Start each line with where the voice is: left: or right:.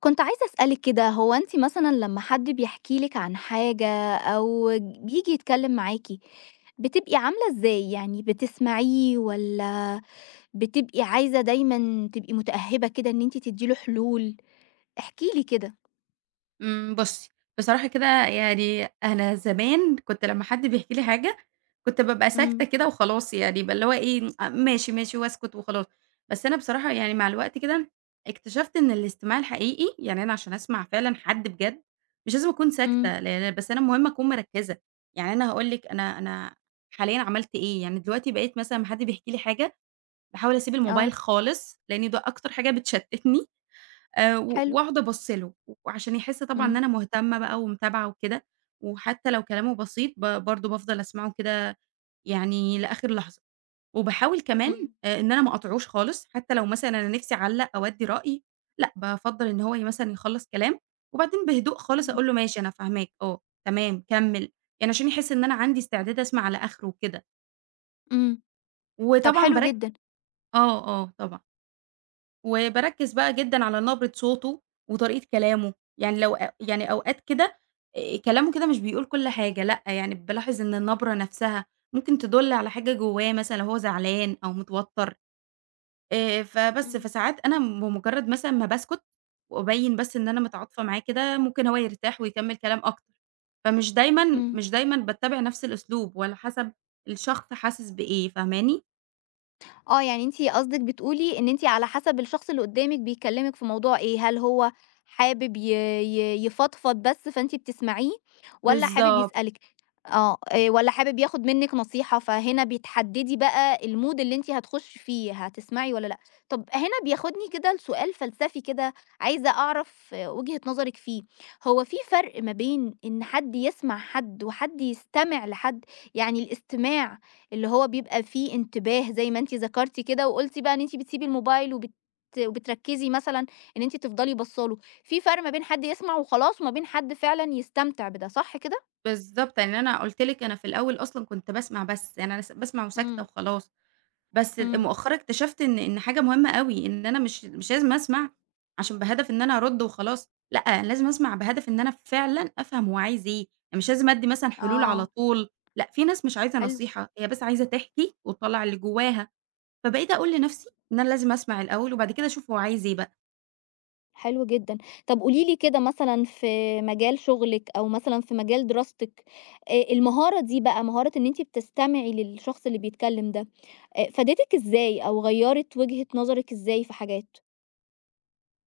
left: كنت عايزة أسألِك كده، هو أنتِ مثلًا لمّا حد بيحكي لِك عن حاجة أو بييجي يتكلم معاكِ، بتبقي عاملة إزاي؟ يعني بتسمعيه والّا بتبقي عايزة دايمًا تبقي متأهبة كده إن أنتِ تدّي له حلول؟ احكي لي كده.
right: بُصّي، بصراحة كده يعني أنا زمان كنت لمّا حد بيحكي لي حاجة، كنت بابقى ساكتة
left: إمم،
right: كده وخلاص يعني بقى اللي هو إيه، آه، ماشي، ماشي واسكت وخلاص. بس أنا بصراحة يعني مع الوقت كده اكتشفت إن الاستماع الحقيقي، يعني أنا عشان أسمع فعلًا حد بجد، مش لازم أكون
left: إمم،
right: ساكتة، لأن بس أنا المهم أكون مركّزة. يعني أنا هاقول لِك أنا حاليًا عملت إيه، يعني دلوقتي بقيت مثلًا لمّا حد بيحكي لي حاجة، باحاول أسيب الموبايل
left: آه،
right: خالص، لإن ده أكتر حاجة بتشتتني. و
left: حلو،
right: واقعد أبَص له، وعشان يحس طبعًا إن
left: إمم،
right: أنا مهتمة بقى ومتابعة وكده، وحتى لو كلامه بسيط برضه بافضل أسمعه كده يعني لآخر لحظة، وباحاول كمان
left: إمم،
right: إن أنا ما اقاطعوش خالص، حتى لو مثلًا أنا نِفْسي أعلّق أو أدّي رأي، لأ بافضّل إن هو مثلًا يخلّص كلام، وبعدين بهدوء خالص
left: إمم،
right: أقول له ماشي أنا فاهماك آه، تمام كمّل، يعني عشان يحس إن أنا عندي استعداد أسمع على آخره وكده،
left: إمم، طب
right: وطبعًا
left: حلو
right: بارك
left: جدًا،
right: آه، آه طبعًا. وباركّز بقى جدًا على نبرة صوته وطريقة كلامه، يعني لو أ يعني أوقات كده كلامه كده مش بيقول كل حاجة، لأ، يعني بالاحظ إن النبرة نفسها ممكن تدُل على حاجة جوّاه مثلًا لو هو زعلان أو متوتر
left: إمم،
right: فساعات أنا بمجرد مثلًا ما باسكت وأبيّن بس إن أنا متعاطفة معاه كده، ممكن هو يرتاح ويكمّل كلام أكتر، فمش دايمًا
left: إمم.
right: مش دايمًا باتّبع نفس الأسلوب وعلى حسب الشخص حاسس بإيه، فاهماني؟
left: آه، يعني أنتِ قصدِك بتقولي إن أنتِ على حسب الشخص اللي قدّامِك بيكلّمِك في موضوع إيه، هل هو حابب ي يفضفض بس فأنتِ بتسمعيه، والّا حابب
right: بالضبط.
left: يسألِك؟ آه، والّا حابب ياخد منِّك نصيحة، فهنا بتحدّدي بقى الmood اللي أنتِ هتخشّي فيه، هتسمعي والّا لأ. طَب هنا بياخدني كده لسؤال فلسفي كده عايزة أعرف آه، وجهة نظرِك فيه، هو في فرق ما بين إن حد يسمع حد وحد يستمع لحد؟ يعني الاستماع اللي هو بيبقى فيه انتباه زي ما أنتِ ذكرتِ كده، وقُلتِ بقى إن أنتِ بتسيبي الموبايل وبتركّزي مثلًا إن أنتِ تفضلي باصة له، في فرق ما بين حد يسمع وخلاص وما بين حد فعلًا يستمتع بده، صح كده؟
right: بالضبط، يعني أنا قُلت لِك أنا في الأول أصلًا كنت باسمع بس، يعني أنا باسمع وساكتة
left: إمم،
right: وخلاص، بس
left: إمم،
right: مؤخرًا اكتشفت إن حاجة مهمة أوي، إن أنا مش لازم أسمع عشان بهدف إن أنا أرُد وخلاص، لأ، أنا لازم أسمع بهدف إن أنا فعلًا أفهم هو عايز إيه، أنا مش لازم أدّي مثلًا حلول على
left: آه،
right: طول، لأ، في ناس مش عايزة
left: حلو،
right: نصيحة، هي بس عايزة تحكي وتطلّع اللي جواها، فبقيت أقول لنفسي إن أنا لازم أسمع الأول وبعد كده أشوف هو عايز إيه بقى.
left: حلو جدًا. طَب قولي لي كده مثلًا في مجال شغلِك أو مثلًا في مجال دراستِك، المهارة دي بقى، مهارة إن أنتِ بتستمعي للشخص اللي بيتكلم ده، فادتِك إزاي أو غيّرت وجهة نظرِك إزاي في حاجات؟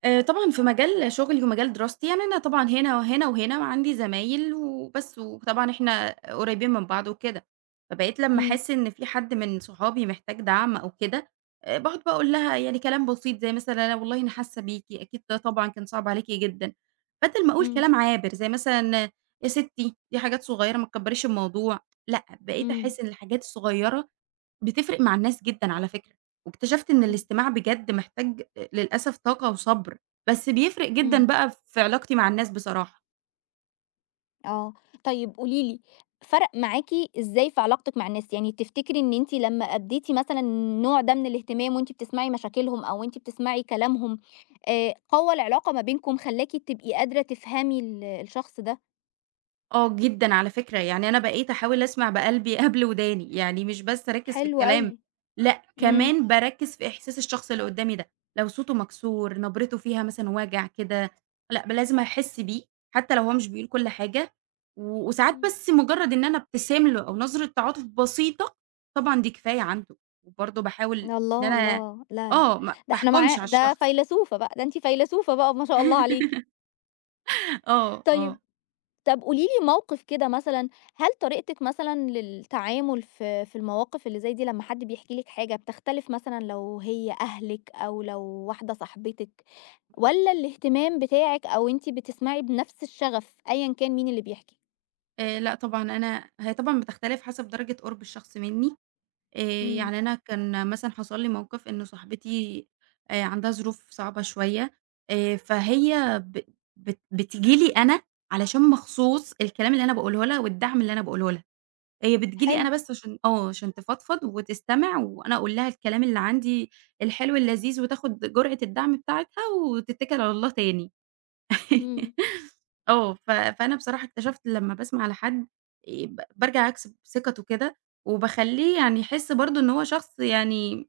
right: طبعًا في مجال شغلي ومجال دراستي، يعني أنا طبعًا هنا وهنا وهنا وعندي زمايل وبس، وطبعًا إحنا قريبين من بعض وكده، فبقيت لمّا
left: إمم،
right: أحس إن في حد من صحابي محتاج دعم أو كده، باقعد بقى أقول لها يعني كلام بسيط زي مثلًا أنا والله حاسة بيكِ، أكيد ده طبعًا كان صعب عليكِ جدًا، بدل ما أقول
left: إمم،
right: كلام عابر زي مثلًا يا ستي دي حاجات صغيرة ما تكبريش الموضوع، لأ بقيت
left: إمم،
right: أحس إن الحاجات الصغيرة بتفرق مع الناس جدًا على فكرة، واكتشفت إن
left: إمم،
right: الاستماع بجد محتاج للأسف طاقة وصبر، بس بيفرق جدًا
left: إمم.
right: بقى في علاقتي مع الناس بصراحة.
left: آه، طيب قولي لي فرق معاكِ إزاي في علاقتِك مع الناس؟ يعني تفتكري إن أنتِ لمّا أديتِ مثلًا النوع ده من الاهتمام وأنتِ بتسمعي مشاكلهم أو وأنتِ بتسمعي كلامهم، قوّى العلاقة ما بينكم، خلّاكِ تبقي قادرة تفهمي الشخص ده؟
right: آه جدًا على فكرة، يعني أنا بقيت أحاول أسمع بقلبي قبل وداني، يعني مش بس أركّز في
left: حلو
right: الكلام،
left: أوي،
right: لأ
left: إمم،
right: كمان باركّز في إحساس الشخص اللي قدّامي ده، لو صوته مكسور، نبرته فيها مثلًا وجع كده، لأ ب لازم أحس بيه، حتى لو هو مش بيقول كل حاجة، وساعات
left: إمم.
right: بس مجرد إن أنا أبتسم له أو نظرة تعاطف بسيطة، طبعًا دي كفاية عنده، وبرضه باحاول إن
left: الله،
right: أنا
left: الله، لا، لا،
right: آه ما
left: ده إحنا
right: باحكمش على
left: معاه ده
right: الشخص.
left: فيلسوفة بقى، ده أنتِ فيلسوفة بقى ما شاء الله عليكِ.
right: آه، آه،
left: طيب طب قولي لي موقف كده مثلًا، هل طريقتِك مثلًا للتعامل في في المواقف اللي زي دي لمّا حد بيحكي لِك حاجة بتختلف مثلًا لو هي أهلِك أو لو واحدة صاحبتِك، والّا الاهتمام بتاعِك أو أنتِ بتسمعي بنفس الشغف أيًا كان مين اللي بيحكي؟
right: لأ طبعًا هي طبعًا بتختلف حسب درجة قرب الشخص منّي، آآ
left: إمم.
right: يعني أنا كان مثلًا حصل لي موقف إن صاحبتي عندها ظروف صعبة شوية،
left: إمم.
right: فهي ب بت بتيجي لي أنا علشان مخصوص الكلام اللي أنا باقوله لها والدعم اللي أنا باقوله لها، هي بتيجي لي أنا
left: حلو.
right: بس عشان آه، عشان تفضفض وتستمع وأنا أقول لها الكلام اللي عندي الحلو اللذيذ وتاخد جرعة الدعم بتاعتها وتتكل على الله تاني.
left: إمم،
right: آه، فأنا بصراحة اكتشفت لمّا باسمع لحد ب بارجع أكسب ثقته كده، وباخلّيه يعني يحس برضه إن هو شخص يعني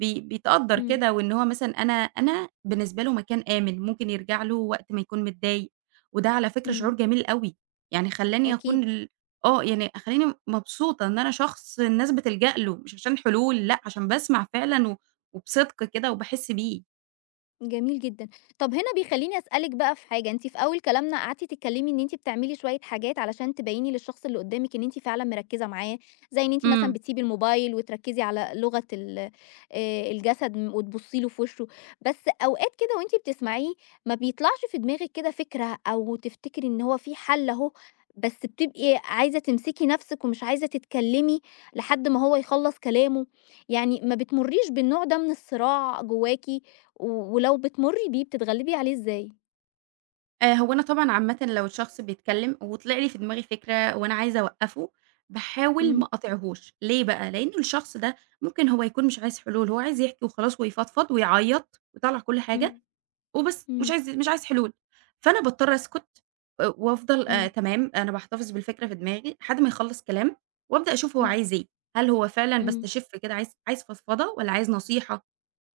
right: بيتقدّر
left: إمم،
right: كده، وإن هو مثلًا أنا بالنسبة له مكان آمن، ممكن يرجع له وقت ما يكون متضايق، وده على فكرة
left: إمم،
right: شعور جميل أوي، يعني خلّاني أكون
left: أكيد.
right: ال آه، يعني خلّاني مبسوطة إن أنا شخص الناس بتلجأ له، مش عشان حلول لأ، عشان باسمع فعلًا وبصدق كده وباحس بيه.
left: جميل جدًا. طب هنا بيخلّيني أسألِك بقى في حاجة، أنتِ في أول كلامنا قعدتِ تتكلّمي إن أنتِ بتعملي شوية حاجات علشان تبيّني للشخص اللي قدّامِك إن أنتِ فعلًا مركّزة معاه، زي إن أنتِ مثلًا
right: إمم.
left: بتسيبي الموبايل وتركّزي على لغة الجسد وتبُصّي له في وشه، بس أوقات كده وأنتِ بتسمعيه ما بيطلعش في دماغِك كده فكرة أو تفتكري إن هو في حَل أهو، بس بتبقي عايزة تمسكي نَفْسِك ومش عايزة تتكلّمي لحد ما هو يخلّص كلامه، يعني ما بتمُرّيش بالنوع ده من الصراع جواكِ و ولو بتمُرّي بيه بتتغلّبي عليه إزاي؟
right: هو أنا طبعًا عامةً لو الشخص بيتكلّم وطلع لي في دماغي فكرة وأنا عايزة أوقّفه، باحاول ما
left: إمم،
right: أقاطعهوش، ليه بقى؟ لإن الشخص ده ممكن هو يكون مش عايز حلول، هو عايز يحكي وخلاص ويفضفض ويعيّط ويطلّع كل حاجة
left: إمم،
right: وبس،
left: إمم،
right: مش عايز حلول، فأنا باضطر أسكت وأفضل
left: إمم،
right: تمام، أنا باحتفظ بالفكرة في دماغي لحد ما يخلّص كلام وأبدأ أشوف هو عايز إيه، هل هو فعلًا
left: إمم،
right: باستشِف كده عايز فضفضة والّا عايز نصيحة؟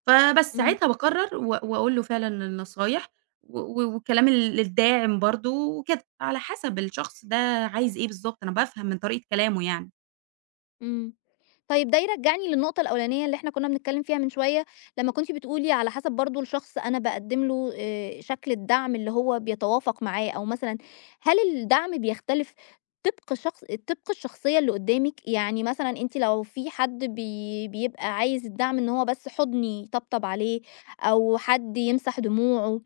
right: فبس
left: إمم،
right: ساعتها باقرّر وأقول له فعلًا النصايح و والكلام الداعم برضه وكده، على حسب الشخص ده عايز إيه بالضبط، أنا بافهم من طريقة كلامه يعني.
left: إمم. طيب ده يرجّعني للنقطة الأولانية اللي إحنا كنا بنتكلّم فيها من شوية، لمّا كنتِ بتقولي على حسب برضه الشخص أنا باقدّم له شكل الدعم اللي هو بيتوافق معاه، أو مثلًا هل الدعم بيختلف طبق شخص طبق الشخصية اللي قدّامِك؟ يعني مثلًا أنتِ لو في حد بيبقى عايز الدعم إن هو بس حُضن يطبطب عليه، أو حد يمسح دموعه،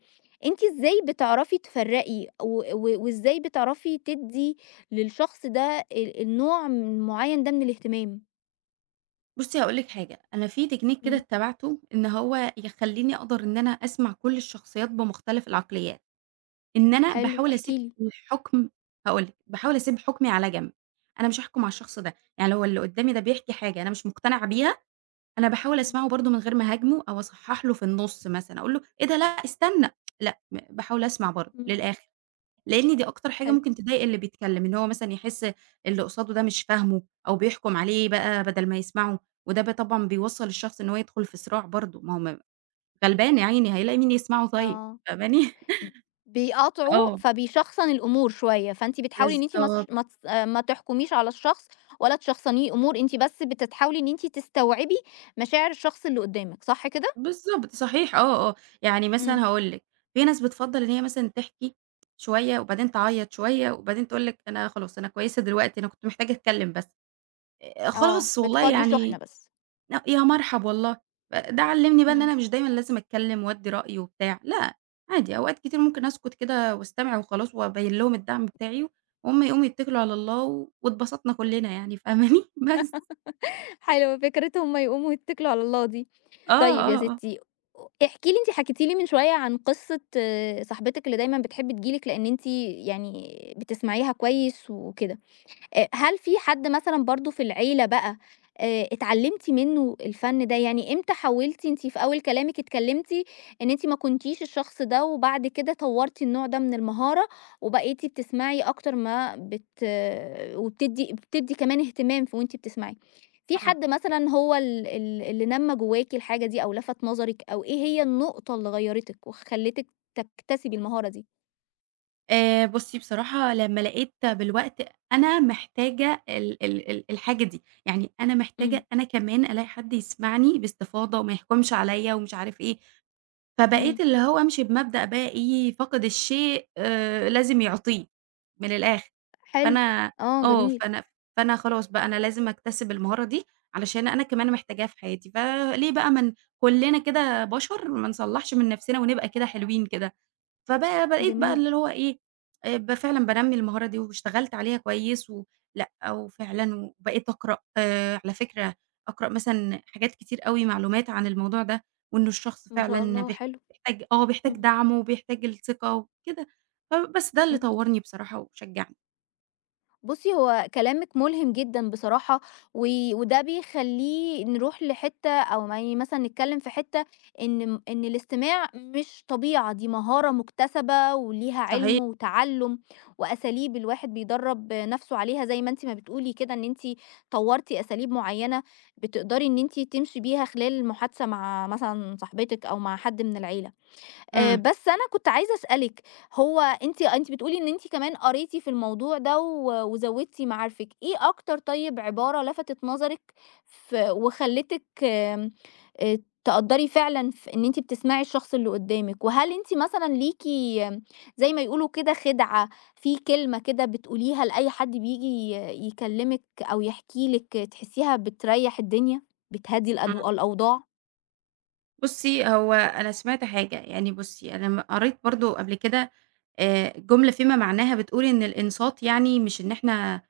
left: أنتِ إزاي بتعرفي تفرّقي و و وإزاي بتعرفي تدّي للشخص ده النوع معيّن ده من الاهتمام؟
right: بُصّي هاقول لِك حاجة، أنا في technique كده
left: إمم.
right: اتّبعته إن هو يخلّيني أقدر إن أنا أسمع كل الشخصيات بمختلف العقليات، إن أنا
left: حلو،
right: باحاول
left: احكِ
right: أسيب
left: لي.
right: الحُكم هاقول لِك، باحاول أسيب حُكمي على جنب، أنا مش هاحكم على الشخص ده، يعني لو اللي قدّامي ده بيحكي حاجة أنا مش مقتنعة بيها أنا باحاول
left: إمم،
right: أسمعه برضه من غير ما أهاجمه أو أصحّح له في النُص مثلًا، أقول له إيه ده لأ استنى، لأ م باحاول أسمع برضه
left: إمم.
right: للآخر، لإن دي أكتر حاجة
left: حلو.
right: ممكن تضايق اللي بيتكلم، إن هو مثلًا يحس اللي قصاده ده مش فاهمه أو بيحكم عليه بقى بدل ما يسمعه، وده طبعًا بيوصّل الشخص إن هو يدخل في صراع برضه، ما هو م غلبان يا عيني هيلاقي مين يسمعه طيب،
left: آه.
right: فاهماني؟
left: بيقاطعوا،
right: آه،
left: فبيشخصن الأمور شوية، فأنتِ بتحاولي إن أنتِ
right: بالضبط.
left: ما تس آه، ما تحكميش على الشخص ولا تشخصنيه أمور، أنتِ بس بتحاولي إن أنتِ تستوعبي مشاعر الشخص اللي قدامِك، صح كده؟
right: بالضبط، صحيح آه، آه. يعني
left: إمم،
right: مثلًا هاقول لِك، في ناس بتفضّل إن هي مثلًا تحكي شوية وبعدين تعيّط شوية وبعدين تقول لك أنا خلاص أنا كويسة دلوقتي، أنا كنت محتاجة أتكلّم بس.
left: آه.
right: خلاص والله
left: بتفضّي شحنة
right: يعني
left: بس.
right: يا مرحب والله. ده علّمني بقى إن
left: إمم.
right: أنا مش دايمًا لازم أتكلّم وأدّي رأيي وبتاع، لأ، عادي أوقات كتير ممكن أسكت كده واستمع وخلاص وأبيّن لهم الدعم بتاعي وهم يقوموا يتّكلوا على الله واتبسطنا كُلّنا يعني فاهماني؟ بس.
left: حلوة فكرة هُم يقوموا يتكلوا على الله دي.
right: آه،
left: طيب يا
right: آه، آه.
left: ستي، احكي لي أنتِ حكيتِ لي من شوية عن قصة آه، صاحبتِك اللي دايمًا بتحب تيجي لِك لأن أنتِ يعني بتسمعيها كويس وكده. هل في حد مثلًا برضه في العيلة بقى اتعلّمتِ منّه الفن ده؟ يعني إمتى حوّلتِ أنتِ في أول كلامِك اتكلّمتِ إن أنتِ ما كنتيش الشخص ده وبعد كده طوّرتِ النوع ده من المهارة وبقيتِ بتسمعي أكتر ما بت آه، وبتدّي بتدّي كمان اهتمام وأنتِ بتسمعي. في
right: إمم.
left: حد مثلًا هو ال ال اللي نمّى جواكِ الحاجة دي أو لَفَت نظرِك أو إيه هي النقطة اللي غيّرتِك وخلّتِك تكتسبي المهارة دي؟
right: بُصّي بصراحة لمّا لقيت بالوقت أنا محتاجة ال ال ال الحاجة دي، يعني أنا
left: إمم،
right: محتاجة أنا كمان ألاقي حد يسمعني باستفاضة وما يحكمش عليَّ ومش عارف إيه، فبقيت
left: إمم.
right: اللي هو أمشي بمبدأ بقى إيه، فاقد الشيء لازم يعطيه، من الآخر،
left: حلو.
right: فأنا
left: آه
right: آه،
left: جميل،
right: فأنا فأنا خلاص بقى أنا لازم أكتسب المهارة دي علشان أنا كمان محتاجاها في حياتي، فليه بقى ما ن كلنا كده بشر ما نصلّحش من نفسنا ونبقى كده حلوين كده. بقيت بقى
left: جميل.
right: اللي هو إيه، ب فعلًا بانمّي المهارة دي واشتغلت عليها كويس لأ، وفعلًا وبقيت أقرأ على فكرة أقرأ مثلًا حاجات كتير أوي معلومات عن الموضوع ده، وإنه الشخص
left: ما شاء
right: فعلًا
left: الله
right: بيح
left: حلو،
right: بيحتاج آه، بيحتاج
left: إمم،
right: دعم وبيحتاج الثقة وكده، فبس ده اللي
left: إمم.
right: طوّرني بصراحة وشجّعني.
left: بُصّي، هو كلامِك ملهم جدًا بصراحة، و وده بيخلّيه نروح لحتّة أو ما ي مثلًا نتكلّم في حتّة إن الاستماع مش طبيعة، دي مهارة مكتسبة وليها
right: صحيح.
left: علم وتعلُّم وأساليب الواحد بيدرّب نَفْسه عليها زي ما أنتِ ما بتقولي كده إن أنتِ طوّرتِ أساليب معيّنة بتقدري إن أنتِ تمشي بيها خلال المحادثة مع مثلًا صاحبتِك أو مع حد من العيلة.
right: إمم،
left: بس أنا كنت عايزة أسألِك، هو أنتِ بتقولي إن أنتِ كمان قريتِ في الموضوع ده و وزوّدتِ معارفِك، إيه أكتر طيب عبارة لفتت نظرِك وخلّتِك آمم، آآ، تقدّري فعلًا إن أنتِ بتسمعي الشخص اللي قدّامِك، وهل أنتِ مثلًا ليكِ زي ما يقولوا كده خدعة، في كلمة كده بتقوليها لأي حد بييجي يكلّمِك أو يحكي لِك تحسّيها بتريّح الدنيا، بتهدّي
right: إمم.
left: الأوضاع؟
right: بُصّي، هو أنا سمعت حاجة، يعني بُصّي، أنا م قريت برضه قبل كده جملة فيما معناها بتقول إن الإنصات يعني مش إن إحنا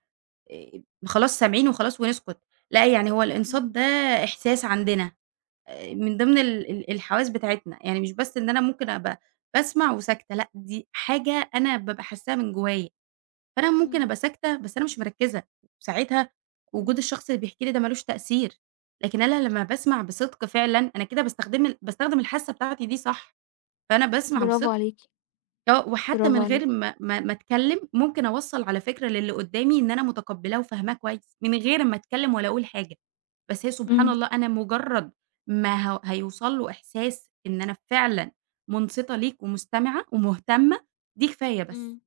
right: خلاص سامعين وخلاص ونسكت، لأ يعني هو الإنصات
left: إمم،
right: ده إحساس عندنا، من ضمن ال ال الحواس بتاعتنا، يعني مش بس إن أنا ممكن أبقى باسمع وساكتة، لأ دي حاجة أنا بابقى حاساها من جوايا، فأنا ممكن
left: إمم،
right: أبقى ساكتة بس أنا مش مركزة، ساعتها وجود
left: إمم.
right: الشخص اللي بيحكي لي ده ما لوش تأثير، لكن أنا لمّا باسمع بصدق فعلًا أنا كده باستخدم الحاسة بتاعتي دي صح، فأنا باسمع
left: برافو
right: بصدق.
left: عليكِ.
right: آه، وحتى
left: برافو
right: من غير
left: عليكِ.
right: ما أتكلم، ممكن أوصّل على فكرة للي قدّامي إن أنا متقبّلاه وفاهماه كويس، من غير ما أتكلم ولا أقول حاجة، بس هي سبحان
left: إمم،
right: الله أنا مجرّد ما ه هيوصل له إحساس إن أنا فعلًا مُنصِتة ليك ومستمعة ومهتمة، دي كفاية بس.
left: إمم،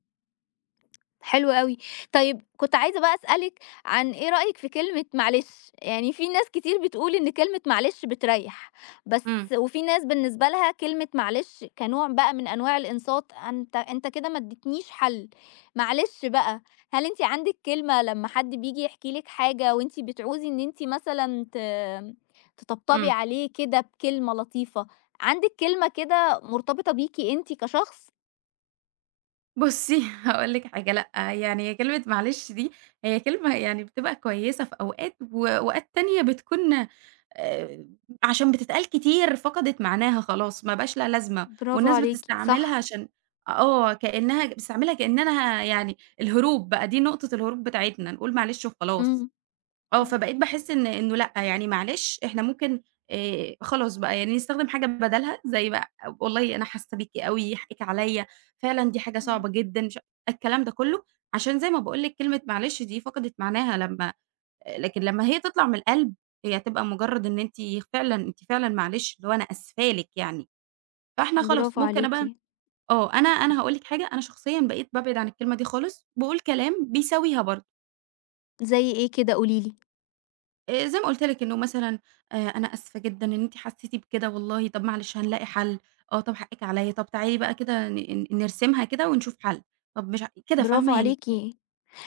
left: حلو أوي. طيب كنت عايزة بقى أسألِك عن إيه رأيِك في كلمة معلش؟ يعني في ناس كتير بتقول إن كلمة معلش بتريّح، بس
right: إمم،
left: وفي ناس بالنسبة لها كلمة معلش كنوع بقى من أنواع الإنصات، أنت أنت كده ما اديتنيش حل، معلش بقى، هل أنتِ عندِك كلمة لمّا حد بييجي يحكي لِك حاجة وأنتِ بتعوزي إن أنتِ مثلًا تطبطبي
right: إمم.
left: عليه كده بكلمة لطيفة، عندِك كلمة كده مرتبطة بيكِ أنتِ كشخص؟
right: بُصّي، هاقول لِك حاجة، لأ، يعني هي كلمة معلش دي هي كلمة يعني بتبقى كويسة في أوقات، وأوقات تانية بتكون آآ، عشان بتتقال كتير فقدت معناها خلاص، ما بقاش لها لازمة،
left: برافو
right: والناس
left: عليكِ،
right: بتستعملها
left: صح،
right: عشان آه، كأنها بتستعملها كأنها يعني الهروب بقى، دي نقطة الهروب بتاعتنا، نقول معلش وخلاص.
left: إمم،
right: آه،
left: إمم،
right: فبقيت باحس إنه لأ، يعني معلش إحنا ممكن خلاص بقى يعني نستخدم حاجة بدالها، زي بقى والله أنا حاسة بيكِ أوي، حقِّك عليَّ، فعلًا دي حاجة
left: إمم،
right: صعبة جدًا، مش الكلام ده كله، عشان زي ما باقول لِك كلمة معلش دي فقدت معناها لمّا لكن لمّا هي تطلع من القلب، هي هتبقى مجرد إن أنتِ فعلًا أنتِ فعلًا معلش، اللي هو أنا آسفة لِك يعني، فإحنا خلاص
left: برافو
right: ممكن أنا
left: عليكِ،
right: بقى آه، أنا هاقول
left: إمم،
right: لِك حاجة، أنا شخصيًا بقيت بابعد عن الكلمة دي خالص، باقول كلام بيساويها برضه.
left: زي إيه كده قولي لي؟
right: زي ما قُلت لِك إنه مثلًا أنا آسفة جدًا إن أنتِ حسّيتِ بكده والله، طَب معلش هنلاقي حَل، آه طَب حقِّك عليّا، طَب تعالي بقى كده ن ن نرسمها كده ونشوف حَل، طَب مش ع كده
left: برافو
right: فاهمة؟ يعني
left: عليكِ،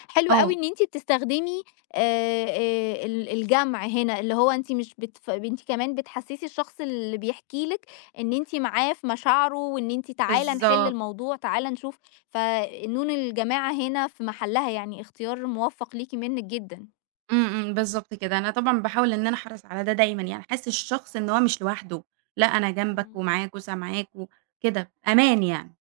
left: حلو أوي
right: آه،
left: إن أنتِ بتستخدمي الجمع هنا، اللي هو أنتِ مش بتف أنتِ كمان بتحسّسي الشخص اللي بيحكي لِك إن أنتِ معاه في مشاعره، وإن أنتِ تعالَ نحل
right: بالضبط،
left: الموضوع، تعالَ نشوف، فنون الجماعة هنا في محلها، يعني اختيار موفّق ليكِ منِّك جدًا.
right: إمم، إمم، بالضبط كده. أنا طبعًا باحاول إن أنا أحرص على ده دايمًا، يعني أحسّس الشخص إن هو مش لوحده، لأ أنا جنبك
left: إمم.
right: ومعاك وسامعاك وكده، أمان يعني.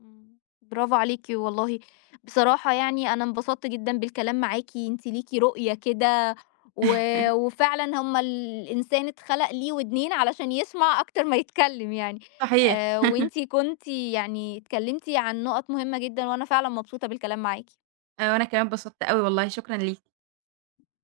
left: إمم، برافو عليكِ والله، بصراحة يعني أنا انبسطت جدًا بالكلام معاكِ، أنتِ ليكِ رؤية كده و وفعلًا هم الإنسان اتخلق ليه ودنين علشان يسمع أكتر ما يتكلم يعني،
right: صحيح.
left: وأنتِ كنتِ يعني اتكلمتِ عن نقط مهمة جدًا، وأنا فعلًا مبسوطة بالكلام معاكِ.
right: وأنا كمان اتبسطت أوي والله، شكرًا ليكِ.